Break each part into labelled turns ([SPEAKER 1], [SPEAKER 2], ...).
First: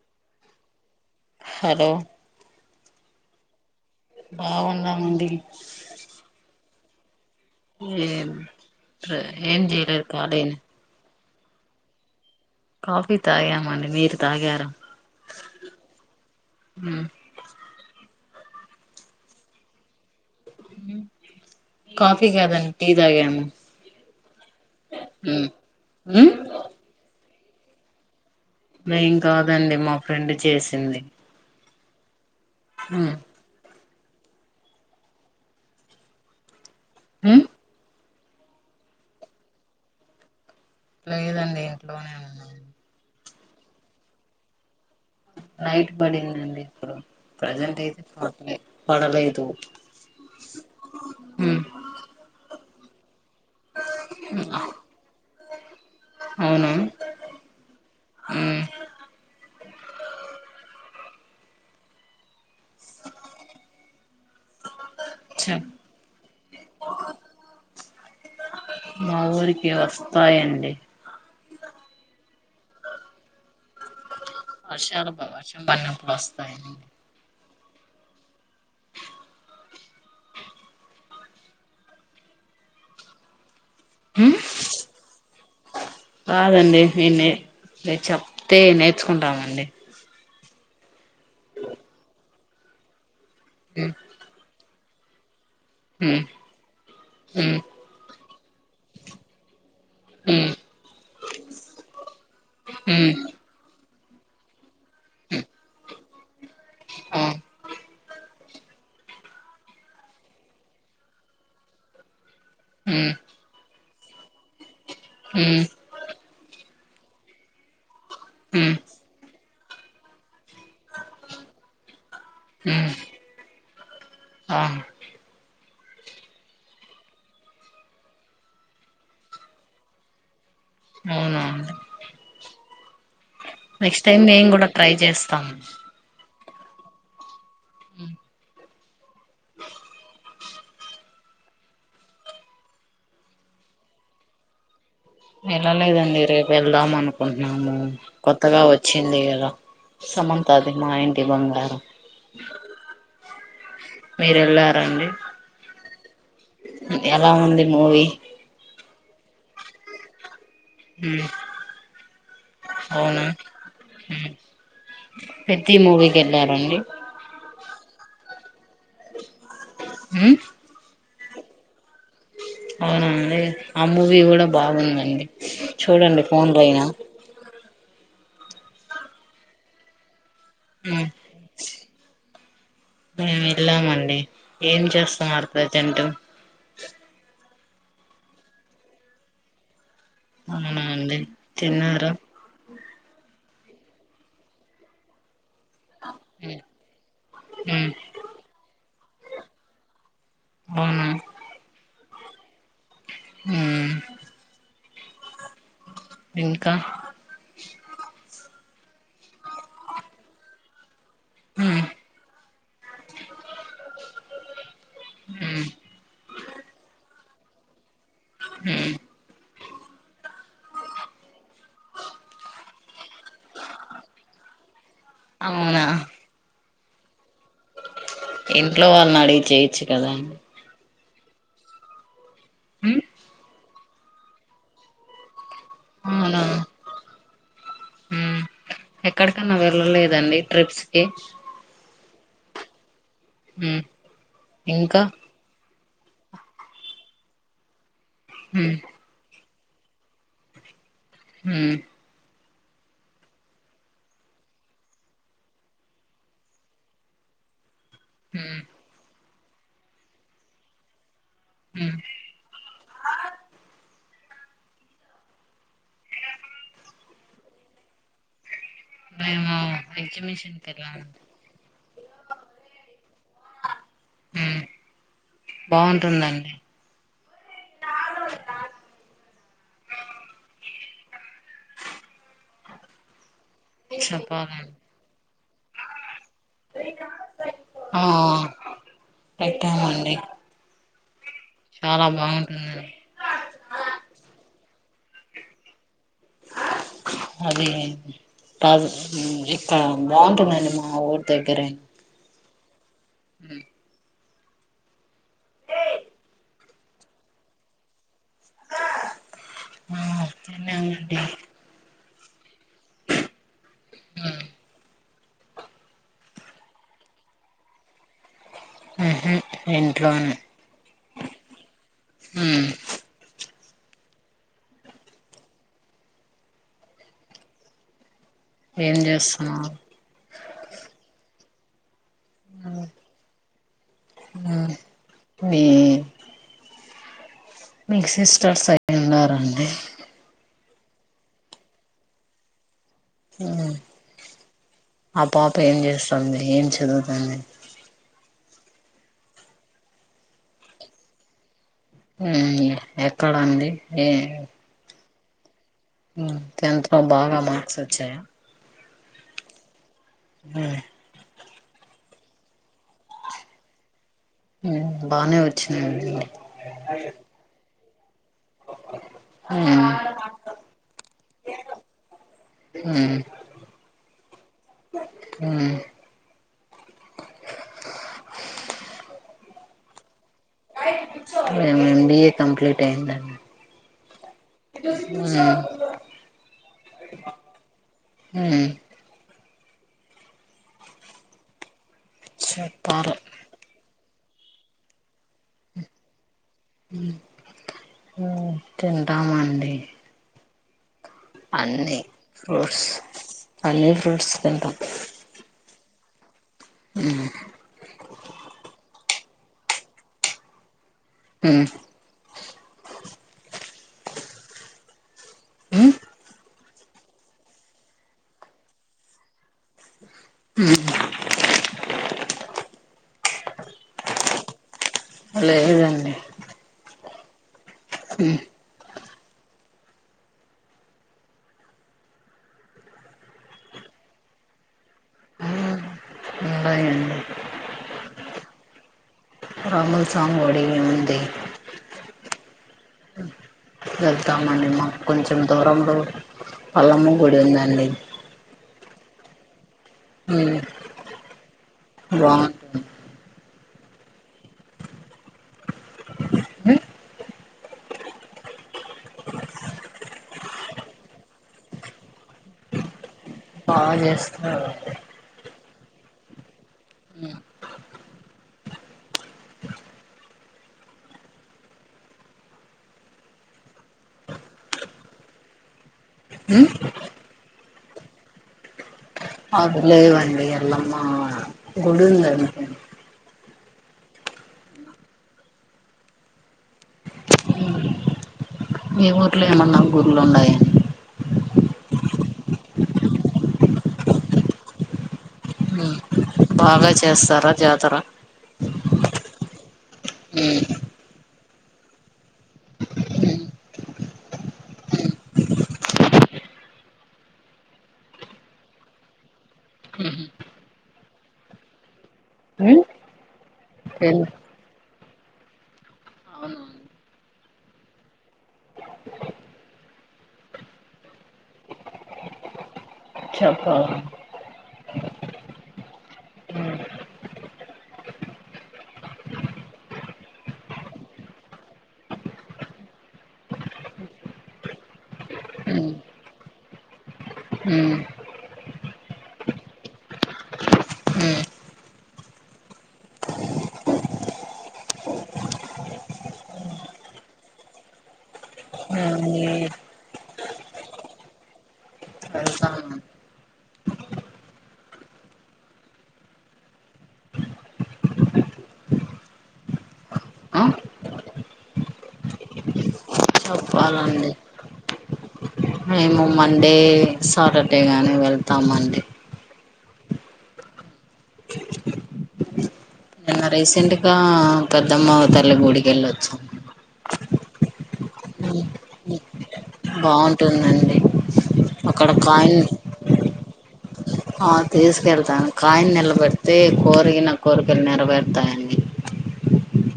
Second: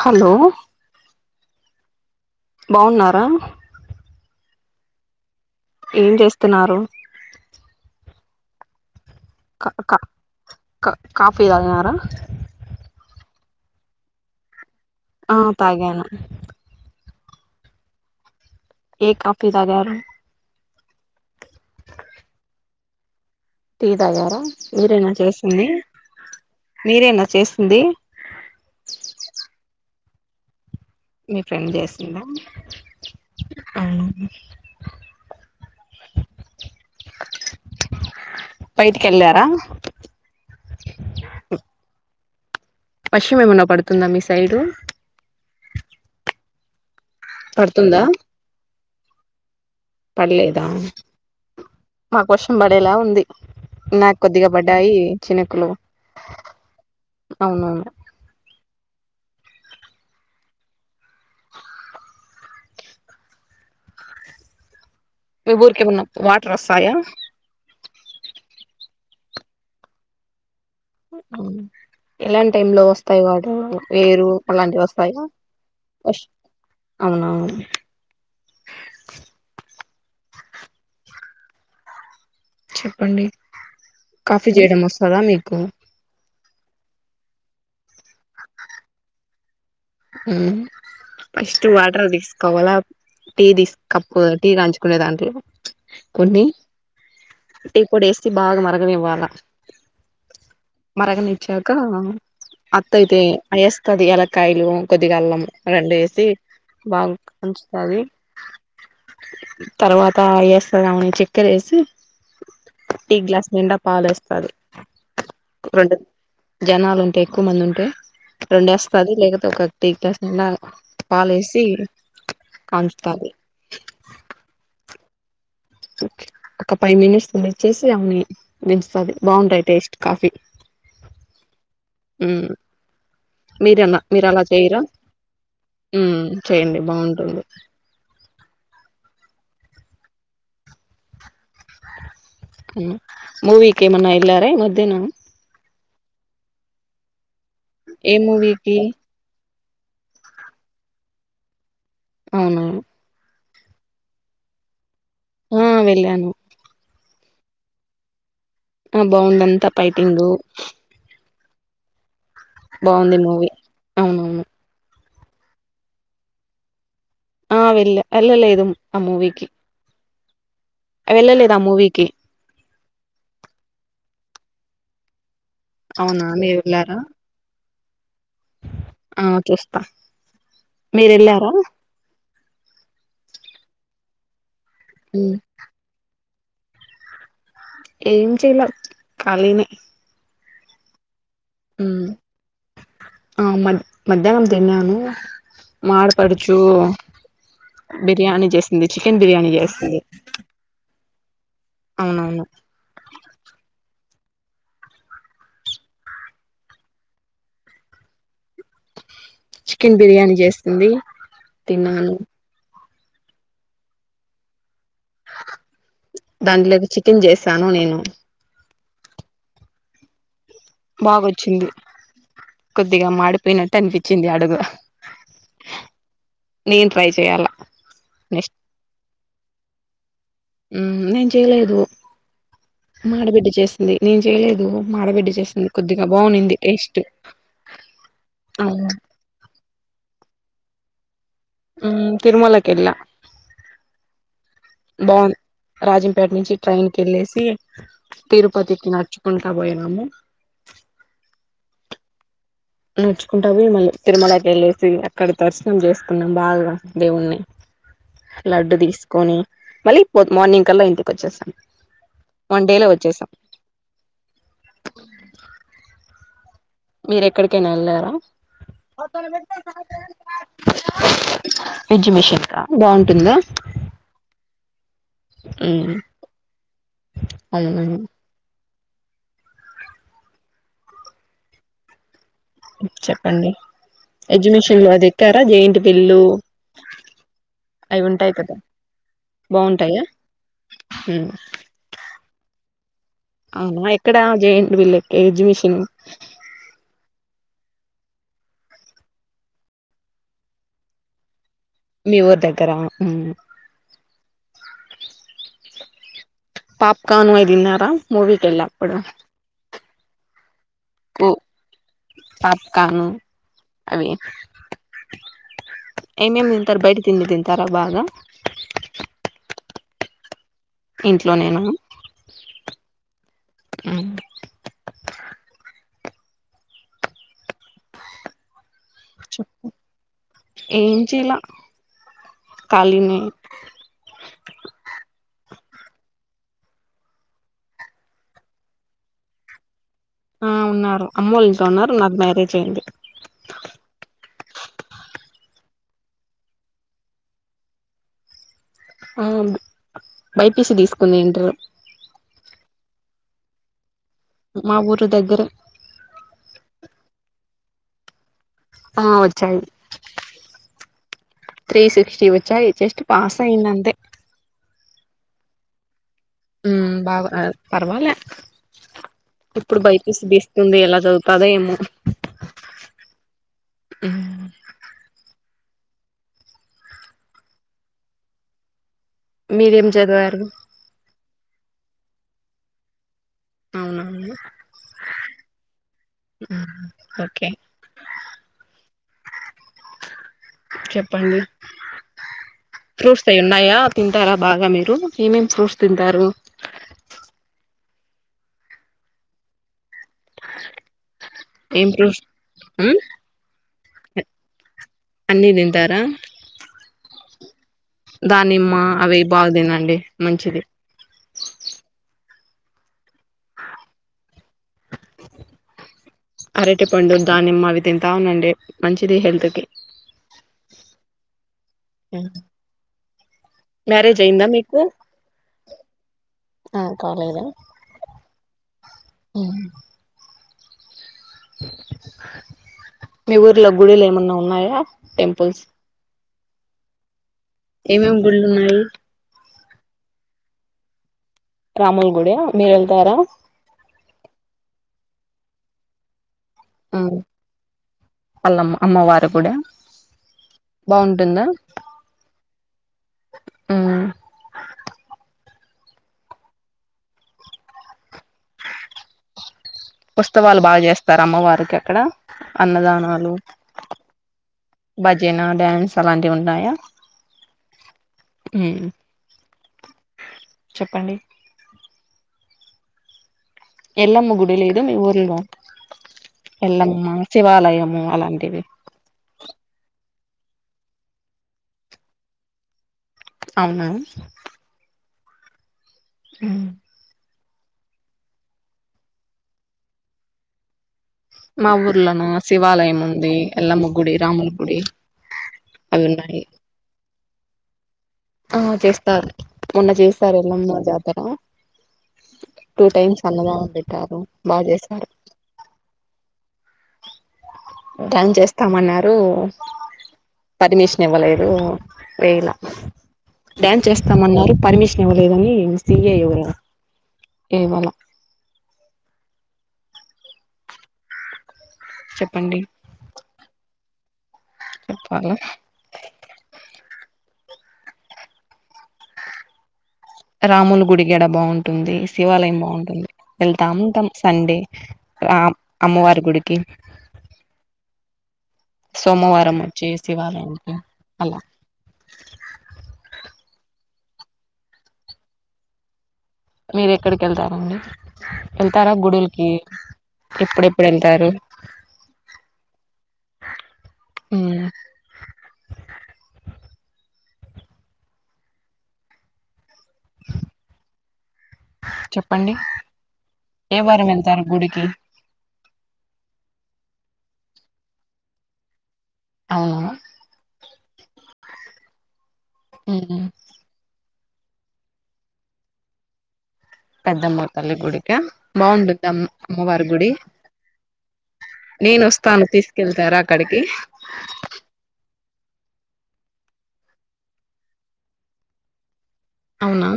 [SPEAKER 1] Hello
[SPEAKER 2] హరె
[SPEAKER 1] బావున్నారా
[SPEAKER 2] బావున్నామండి
[SPEAKER 1] ఏం చేస్తున్నారు
[SPEAKER 2] ఏమ్ ప్రా ఏం
[SPEAKER 1] కా కా
[SPEAKER 2] జేయటలె కాలినే
[SPEAKER 1] కా కాఫీ తాగారా
[SPEAKER 2] కాఫీ తాగామండి మీర్ తాగార
[SPEAKER 1] ఆ తాగాను
[SPEAKER 2] ఉమ్
[SPEAKER 1] ఏ కాఫీ తాగారు
[SPEAKER 2] హ్మ్ కాఫీ గాదన్ టీ తాగాను
[SPEAKER 1] టీ తాగారా మీరేనా చేసింది
[SPEAKER 2] మ్
[SPEAKER 1] మీరేనా చేసింది
[SPEAKER 2] నేన్ కాదండి మా ఫ్రెండ్ చేసింది
[SPEAKER 1] మీ ఫ్రెండ్ చేసిందా
[SPEAKER 2] హ్మ్
[SPEAKER 1] అవును
[SPEAKER 2] హ్మ్
[SPEAKER 1] బైటికెళ్ళారా
[SPEAKER 2] లేదండి ఇంట్లోనే ఉన్నామ్
[SPEAKER 1] వర్షం ఏమనా పడుతుందా మీ సైడు
[SPEAKER 2] నైట్ పడిందండి ఇప్పుడు ప్రజెంట్
[SPEAKER 1] పడుతుందా
[SPEAKER 2] అయితే పడ్లె పడలేదు హ్మ్
[SPEAKER 1] మాక్ వర్షం బడేలా ఉంది నాక్ కొద్దిగా పడ్డాయి చినుకులు
[SPEAKER 2] అవునా
[SPEAKER 1] అవునవును
[SPEAKER 2] మ్
[SPEAKER 1] మీ
[SPEAKER 2] చెప్
[SPEAKER 1] ఊరికేమన్న వాటర్ వస్తాయా
[SPEAKER 2] మా ఊరికి వస్తాయండి
[SPEAKER 1] ఎలాంటి టైమ్ లో వస్తయ్ వాటర్ ఏరు
[SPEAKER 2] వర్షాలు బా వర్షం బడినపుడు వస్తాయ్ నీ
[SPEAKER 1] అవునవును చెప్పండి కాఫీ జెయడం వస్తదా మీకు
[SPEAKER 2] రాదండి మేం నేే మీర్ చెప్తే నేర్చుకుంటామండి
[SPEAKER 1] ఉమ్ ఫస్ట్ వాటర్ తీసుకోవాలా టీ తీస్
[SPEAKER 2] ఉమ్
[SPEAKER 1] కప్ కొ టీ కాంచుకునే దాంట్ల కొన్ని
[SPEAKER 2] ఉమ్
[SPEAKER 1] టి పొడి యెసి బాగా మరగ నివ్వాల
[SPEAKER 2] ఉమ్
[SPEAKER 1] మరగనిచ్చాక
[SPEAKER 2] ఉమ్ ఉమ్
[SPEAKER 1] అత్తయితే అయేస్తది ఎలకాయలు కొద్దిగ అల్లం రెండు యెసి బామ్
[SPEAKER 2] ఆ
[SPEAKER 1] కాంచుతాది తర్వాత అయేస్తదమె చక్కరేసి
[SPEAKER 2] ఉమ్
[SPEAKER 1] టీ గ్లాస్ నిండా పాలేస్తది
[SPEAKER 2] హ్మ్
[SPEAKER 1] రెండు జనాలు ఉంటె ఎక్కువ్ మందుంటే రెండు
[SPEAKER 2] ఉమ్
[SPEAKER 1] ఎస్తది లేక్పోతే ఒక డికాషన్ లాగ పాలేసి
[SPEAKER 2] ఉమ్
[SPEAKER 1] కాంచుతాది
[SPEAKER 2] ఆ
[SPEAKER 1] ఒక పై మినిట్స్ వెయిట్ చేసి అవుని దించుతాది బాగుంటాయ్ టేస్ట్ కాఫీ
[SPEAKER 2] ఆ
[SPEAKER 1] హ్మ్ మీరన్నా
[SPEAKER 2] నెక్స్ట్ టైం
[SPEAKER 1] మీరలా
[SPEAKER 2] నేను కూడా
[SPEAKER 1] చేయరా
[SPEAKER 2] ట్రై చేస్తాను
[SPEAKER 1] ఉం చేయండి బావుంటుంది హ్మ్ మూవికేమన్నా ఎల్లారా ఈ మధ్యన
[SPEAKER 2] వెళ్ళలేదండి రేపు వెళ్దాం అనుకుంట్నాము
[SPEAKER 1] ఏ
[SPEAKER 2] కొత్తగా
[SPEAKER 1] మూవీకి
[SPEAKER 2] వచ్చింది గదా సమంతాది మా ఇంటి బంగారం.
[SPEAKER 1] అవునా
[SPEAKER 2] మీరెళ్ళారా అండి
[SPEAKER 1] ఉం వెళ్ళాను
[SPEAKER 2] ఎలా ఉంది మూవీ?
[SPEAKER 1] ఆ బాగుందంతా పైటింగు
[SPEAKER 2] ఉం
[SPEAKER 1] బాగుంది
[SPEAKER 2] అవున
[SPEAKER 1] మూవీ
[SPEAKER 2] ఉం
[SPEAKER 1] అవునవును
[SPEAKER 2] పెద్ది మూవీకి ఎళ్ళారా అండి
[SPEAKER 1] ఆ వెళ్ళ ఎళ్ళలేదు ఆ మూవీకి
[SPEAKER 2] హ్మ్
[SPEAKER 1] వెళ్ళలేద్ ఆ మూవీకి
[SPEAKER 2] అవునా అండి ఆ మూవీ గూడా బాగుందండి చూడండి
[SPEAKER 1] అవునా మీరు
[SPEAKER 2] ఫోన్లాయినా
[SPEAKER 1] వెళ్ళారా ఆ చుస్త
[SPEAKER 2] ఉం మేమ్ వెళ్ళామండి ఏం
[SPEAKER 1] మ్మ్
[SPEAKER 2] చేస్తున్నారు ప్రజెంటు
[SPEAKER 1] ఏం చేయల ఖాళీనే
[SPEAKER 2] అవునా అండి తిన్నార
[SPEAKER 1] ఆం మద్ మధ్యాహ్నం తిన్నాను మా ఆడపడుచు
[SPEAKER 2] ఉమ్
[SPEAKER 1] బిర్యానీ చేసింది చికెన్ బిర్యానీ చేస్తుంది
[SPEAKER 2] అవున
[SPEAKER 1] అవునవును
[SPEAKER 2] ఉం ఇంకా
[SPEAKER 1] కెన్ బిర్యానీ జేస్తుంది తినాలి
[SPEAKER 2] ఉం
[SPEAKER 1] దాంట్లోకి చికెన్ జేసాను నేను
[SPEAKER 2] హ్మ్
[SPEAKER 1] బాగొచ్చింది కొద్దిగా మాడిపోయినట్ట్ అనిపిచ్చింది అడుగు
[SPEAKER 2] అవునా
[SPEAKER 1] నేన్ ట్రై చేయ్యాలా
[SPEAKER 2] ఇంట్లో వాళ్ళ్ని అడిగి చేయొచ్చు కదాండి
[SPEAKER 1] ఉం నేన్ చేయలేదు మా అడబిడ్డ చేస్ ంది నేన్ చేయ్లేదు మాడబిడ్డ చేసింది కొద్దిగా
[SPEAKER 2] అవునా
[SPEAKER 1] బాగునింది టెస్ట్
[SPEAKER 2] ఎక్కడకన్నా వెళ్ళలేదా అండి ట్రిప్స్ కి
[SPEAKER 1] ఉం తిరుమలకెళ్ళా
[SPEAKER 2] హ్మ్ ఇంకా
[SPEAKER 1] రాజంపేట్ నుంచి ట్రైన్ కి ఎళ్ళేసి
[SPEAKER 2] ఉమ్
[SPEAKER 1] తిరుపతికి నడుచుకుంటా బోయినాము
[SPEAKER 2] ఉం
[SPEAKER 1] నడుచుకుంట పోయే తిరుమలకి వెళ్ళేసి అక్కడ దర్శనం చేసుకున్నాం బాగా దేవున్నీ
[SPEAKER 2] ఉమ్
[SPEAKER 1] లడ్డు తీసుకొని మళ్ళీ పో మార్నింగ్ కల్ల ఇంటికోచ్చేస్తాం
[SPEAKER 2] ఉమ్
[SPEAKER 1] వన్డేలో వచ్చేసాం మీరు ఎక్కడికైనా ఏళ్ళారా
[SPEAKER 2] మేము ఎగ్జిబిషన్కి వెళ్ళాం
[SPEAKER 1] ఎక్సిబిషన్క బాగుంటుందా
[SPEAKER 2] మ్మ్ బాగుంటుందండి
[SPEAKER 1] అవున చెప్పండి
[SPEAKER 2] చెప్పాలండి
[SPEAKER 1] ఎడ్యుకేషన్ లో అది ఎక్కారా జయింటి బిళ్ళు అవి
[SPEAKER 2] ఆ
[SPEAKER 1] ఉంటయి కదా బాగుంటయా
[SPEAKER 2] పెట్టామండి చాలా బాగుంటుంది
[SPEAKER 1] అవున ఎక్కడ జాయింట్ ఎగ్జిమిషన్
[SPEAKER 2] అది టాదు ఇక్కడ బాగుంటుందండి మా ఊరి దగ్గరే
[SPEAKER 1] మీ ఊరు దగ్గర
[SPEAKER 2] ఉమ్
[SPEAKER 1] పాప్కార్న్ మీ తిన్నారా మూవీకిళ్లాప్పుడు
[SPEAKER 2] ఆ తిన్నాం
[SPEAKER 1] కు పాపకాను అవి
[SPEAKER 2] మ్మ్
[SPEAKER 1] ఏ మేం తింటరు బయట తిండి తింటారా బాగా
[SPEAKER 2] ఉహు ఇంట్లోనే
[SPEAKER 1] ఇంట్లోనేన
[SPEAKER 2] మ్మ్ ఏం చేస్తున్నవు
[SPEAKER 1] ఏం చేయలె ఖళీనే
[SPEAKER 2] ఉమ్ బి మీకు సిస్టర్స్ అయి ఉన్నారండి
[SPEAKER 1] ఆ ఉన్నారు అమ్మోలెట్లో ఉన్నారు నాక్ మ్యారేజ్ అయ్యంది
[SPEAKER 2] ఉమ్ ఆ పాప ఏం చేస్తుంది ఏం చదువుతుంది
[SPEAKER 1] ఉమ్ బైపీసి తీసుకుంది ఇంటరు
[SPEAKER 2] ఉమ్ ఎక్కడండి ఎ
[SPEAKER 1] మా ఊరు దగ్గరే
[SPEAKER 2] టెన్త్ లో బాగా మార్క్స్ వచ్చాయా
[SPEAKER 1] ఆ వచ్చాయి
[SPEAKER 2] ఉమ్
[SPEAKER 1] త్రీ సిక్స్టీ వచ్చాయి జస్ట్ పాస్ అయింది అంతే
[SPEAKER 2] బానే వచ్చినయండి
[SPEAKER 1] ఉమ్ బా పర్వాలే ఇప్పుడు
[SPEAKER 2] మ్మ్
[SPEAKER 1] బైపిసి తీసుకుంది ఎలా చదువుతదో ఏమో
[SPEAKER 2] ఉమ్
[SPEAKER 1] ఉమ్
[SPEAKER 2] ఉమ్
[SPEAKER 1] మీరేం చదివారు
[SPEAKER 2] మేం ఎబీఏ కంప్లీట్ అయిందండి
[SPEAKER 1] అవునవును
[SPEAKER 2] ఉమ్ హ
[SPEAKER 1] ఓకే చెప్పండి
[SPEAKER 2] చెప్పాలి
[SPEAKER 1] ఫ్రూట్స్ తే ఉన్నాయా తింటారా బాగా మీరు ఏమేమి ఫ్రూట్స్ తింటారు
[SPEAKER 2] తింటామండి
[SPEAKER 1] ఏం
[SPEAKER 2] అన్నీ
[SPEAKER 1] ఫ్రూట్స్
[SPEAKER 2] ఫ్రూట్స్
[SPEAKER 1] ఉమ్
[SPEAKER 2] అన్నీ ఫ్రూట్స్ తింటాం
[SPEAKER 1] అన్ని తింటారా
[SPEAKER 2] ఆ
[SPEAKER 1] దానిమ్మ అవి బాగా తినండి మంచిది
[SPEAKER 2] ఊ మ్మ్
[SPEAKER 1] అరటి పండు దానిమ్మ అవి తింటా ఉండండి మంచిది హెల్త్ కి
[SPEAKER 2] ఉ
[SPEAKER 1] మ్యారేజ్ అయ్యిందా మీకు
[SPEAKER 2] లేదండి
[SPEAKER 1] ఆ కాలేదా మీ ఊర్లో గుడిలు ఏమన్నా ఉన్నాయా టెంపుల్స్
[SPEAKER 2] ఉన్నాయండి
[SPEAKER 1] ఏమేం గుళ్ళు ఉన్నాయి
[SPEAKER 2] రాముల స్వామి గుడి ఉంది
[SPEAKER 1] రాముల గుడా మీరు వెళ్తారా
[SPEAKER 2] వెళ్తామండి మాకు కొంచెం దూరంలో మల్లమ్మ గుడి ఉందండి
[SPEAKER 1] మల్లమ్మ అమ్మవారి గుడా
[SPEAKER 2] మ్మ్
[SPEAKER 1] బాగుంటుందా
[SPEAKER 2] బాగుంటుంది
[SPEAKER 1] ఆ ఉత్సవాలు బాగా చేస్తార అమ్మవారికి అక్కడ అన్నదానాలు
[SPEAKER 2] బాగా చేస్తారు
[SPEAKER 1] భజన డ్యాన్స్ అలాంటివి ఉన్నాయా ఉ చెప్పండి ఎల్లమ్మ గుడి లేదు మీ ఊర్లో
[SPEAKER 2] మ్మ్
[SPEAKER 1] ఎల్లమ్మ శివాలయము అలాంటివి
[SPEAKER 2] అవి లేవండి ఎల్లమ్మ గుడి ఉందండి
[SPEAKER 1] అవునా హా
[SPEAKER 2] మీ ఊర్లో ఏమన్నా గుళ్ళు ఉన్నాయా
[SPEAKER 1] మా ఊర్లోన శివాలయం ఉంది ఎల్లమ్మ గుడి రాముల గుడి అవి ఉన్నాయి
[SPEAKER 2] బాగా చేస్తారా జాతర
[SPEAKER 1] ఆ చేస్తారు మొన్న చేసారు ఎళ్ళమ్మ జాతర టూ టైమ్స్ అన్నదానం పెట్టారు బాగా చేసారు డాన్స్ చేస్తామన్నారు పరిమిషన్ ఇవ్వలేదు వేయలా
[SPEAKER 2] ఉమ్
[SPEAKER 1] డ్యాన్స్
[SPEAKER 2] తెల్
[SPEAKER 1] చేస్తామన్నారు పర్మిషన్ ఇవ్వలేదని సిఏ ఎవరో
[SPEAKER 2] అవును
[SPEAKER 1] ఇవ్వలా చెప్పండి
[SPEAKER 2] చెప్పాలా
[SPEAKER 1] చెప్పాలా రాముల గుడిగడ బాగుంటుంది శివాలయం బాగుంటుంది వెళ్తా ఉంటాం సండే రామ్ అమ్మవారి గుడికి
[SPEAKER 2] ఉ
[SPEAKER 1] సోమవారం చేసే వాళ్ళము అలా
[SPEAKER 2] ఉమ్
[SPEAKER 1] మీరు ఎక్కడికి ఎళ్తారండి ఎళ్తారా గుడిలకి ఎప్పుడు ఎప్పుడు ఎళ్ళ్తారు
[SPEAKER 2] ఎల్తాన్
[SPEAKER 1] ఉమ్
[SPEAKER 2] ఆ
[SPEAKER 1] చెప్పండి ఏ వారం
[SPEAKER 2] చెప్పాలండి
[SPEAKER 1] ఎళ్తారు గుడికి
[SPEAKER 2] మేము మండే సాటర్డే గాని వెళ్తాం మండి
[SPEAKER 1] అవునా ఉమ్
[SPEAKER 2] నిన్న రీసెంట్ గా పెద్దమ్మ అవతల్లి గుడికి ఎళ్ళొచ్చామ్
[SPEAKER 1] పెద్దమ్మ తల్లి గుడిక బాగుండిదమ్ అమ్మవారి గుడి
[SPEAKER 2] బాగుంటుందండి
[SPEAKER 1] నేను
[SPEAKER 2] అక్కడ
[SPEAKER 1] వస్తాను
[SPEAKER 2] కాయిన్
[SPEAKER 1] తీసుకెళ్తారా అక్కడికి
[SPEAKER 2] ఆ తీసుకెళ్తాను కాయన్ నిలబెడితే కోరిన కోరికలు నిరవేర్తాయని
[SPEAKER 1] అవునా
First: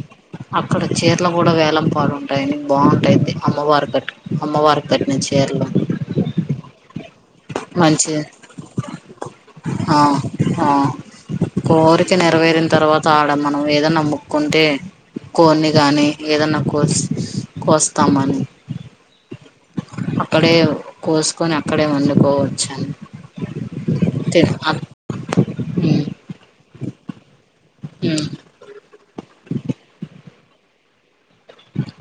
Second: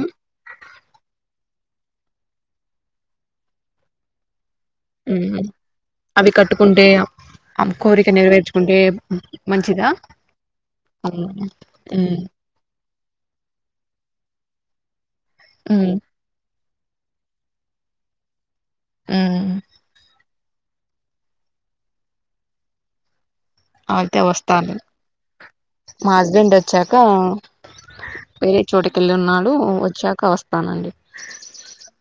[SPEAKER 2] అక్కడ చీరలు గూడా వేలం పాడుంటాయని బాగుంటాయి అమ్మవారి కట్టు అమ్మవారి కట్టిన
[SPEAKER 1] ఉ
[SPEAKER 2] చీరలు
[SPEAKER 1] అవి కట్టుకుంటే ఆ కోరిక
[SPEAKER 2] మంచి
[SPEAKER 1] నెరవేర్చుకుంటే మంచిదా
[SPEAKER 2] ఆ ఆ
[SPEAKER 1] అవును
[SPEAKER 2] కోరిక నెరవేరిన తర్వాత ఆడ మనం ఏదోనా మ్ముకుంటే కోన్ని
[SPEAKER 1] ఉమ్
[SPEAKER 2] గాని ఏదన్నా కోస్ కోస్తామని
[SPEAKER 1] ఉమ్
[SPEAKER 2] అక్కడే కోసుకొని అక్కడే వండుకోవచ్చు అని
[SPEAKER 1] అయితే వస్తా
[SPEAKER 2] ఉమ్
[SPEAKER 1] మా హస్బెండ్ ఒచ్చాక
[SPEAKER 2] ఉమ్
[SPEAKER 1] వేరే చోటుకెళ్లి ఉన్నాడు వచ్చాక వస్తానండి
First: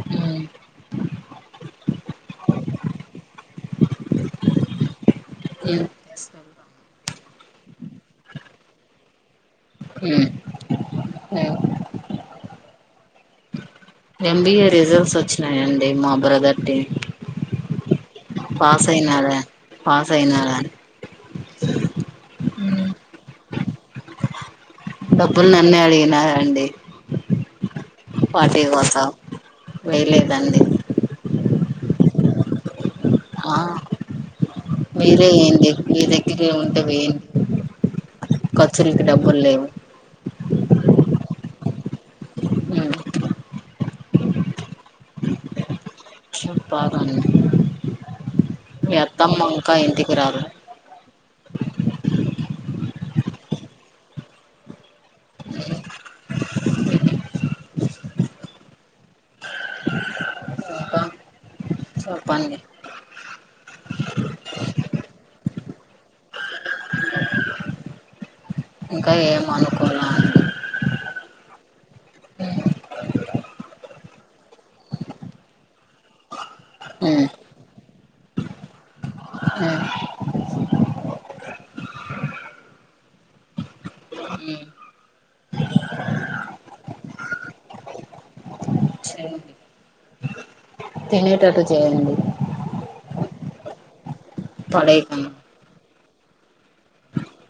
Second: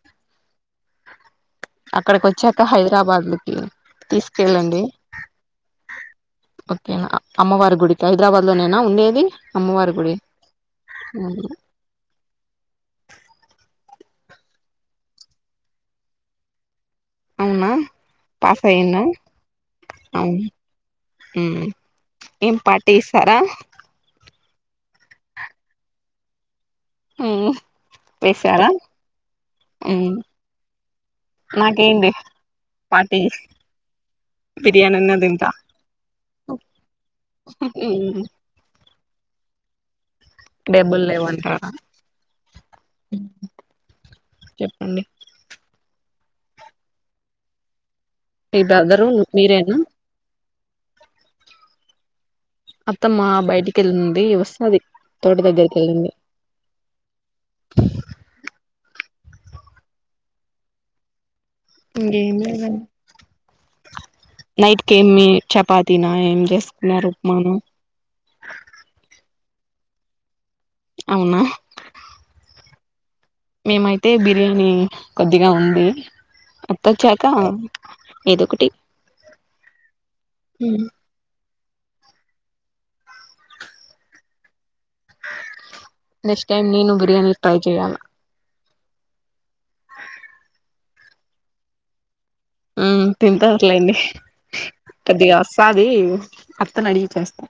[SPEAKER 2] ఉమ్
[SPEAKER 1] అక్కడికి ఒచ్చాక హైదరాబాద్కి తీసుకెళ్ళండి
[SPEAKER 2] ఉమ్
[SPEAKER 1] ఓకేనా అమ్మవారి గుడికి హైదరాబాద్ లోనేనా ఉండేది అమ్మవారి గుడి
[SPEAKER 2] ఉమ్
[SPEAKER 1] ఉహు
[SPEAKER 2] ఉమ్ ఎంబీఏ రిజల్ట్స్ వచ్చినాయండి మా బ్రదర్ది
[SPEAKER 1] అవునా పాస్ అయిండా
[SPEAKER 2] అయినాడా పాస్
[SPEAKER 1] అవును
[SPEAKER 2] అయినాడా అని
[SPEAKER 1] మ్ ఏం పార్టి ఇస్తారా
[SPEAKER 2] డబ్బులు నిన్నే అడిగిన అండి
[SPEAKER 1] ఉమ్ హ
[SPEAKER 2] పార్టి కోసాం వేయలేదండి
[SPEAKER 1] నాకేంటి పార్టీ
[SPEAKER 2] ఆ
[SPEAKER 1] బిర్యానీ అన్న
[SPEAKER 2] మీరే
[SPEAKER 1] తింటా
[SPEAKER 2] ఎయండి మీ దగ్గర ఉంటే వేయండి
[SPEAKER 1] ఉమ్
[SPEAKER 2] ఖర్చులకి డబ్బులు లేవు
[SPEAKER 1] డబ్బులు లేవంటార చెప్పండి
[SPEAKER 2] ప్పగానే మీ
[SPEAKER 1] బ్రదరు
[SPEAKER 2] అత్తమ్మ
[SPEAKER 1] మీరేనా
[SPEAKER 2] ఇంకా ఇంటికి రాద
[SPEAKER 1] అత్తమ్మ బయటికి వెళ్ళింది వస్తది తోట దగ్గరికి ఎళ్ళింది
[SPEAKER 2] ఇంకా
[SPEAKER 1] ఎమ్
[SPEAKER 2] చెప్పండి
[SPEAKER 1] లెదండి నైట్ క ఏమి చపాతీన ఏం చేసుకున్నారు ఉప్మానా
[SPEAKER 2] ఇంకా ఏం అనుకోలే
[SPEAKER 1] అవునా మేమైతే బిర్యానీ కొద్దిగా ఉంది అత్తోచ్చాకా ఏదోకటి
[SPEAKER 2] హా
[SPEAKER 1] హ్మ్
[SPEAKER 2] ఉమ్ ఉమ్
[SPEAKER 1] నెక్స్ట్ టైమ్ నేను బిర్యానీ ట్రై చెయ్యాల
[SPEAKER 2] చేయండి తినేటట్టు చేయండి
[SPEAKER 1] మ్ తింటర్లేండి కొద్దిగ
[SPEAKER 2] పడేయకుండా
[SPEAKER 1] అస్తాది అత్తనడిగి చేస్తా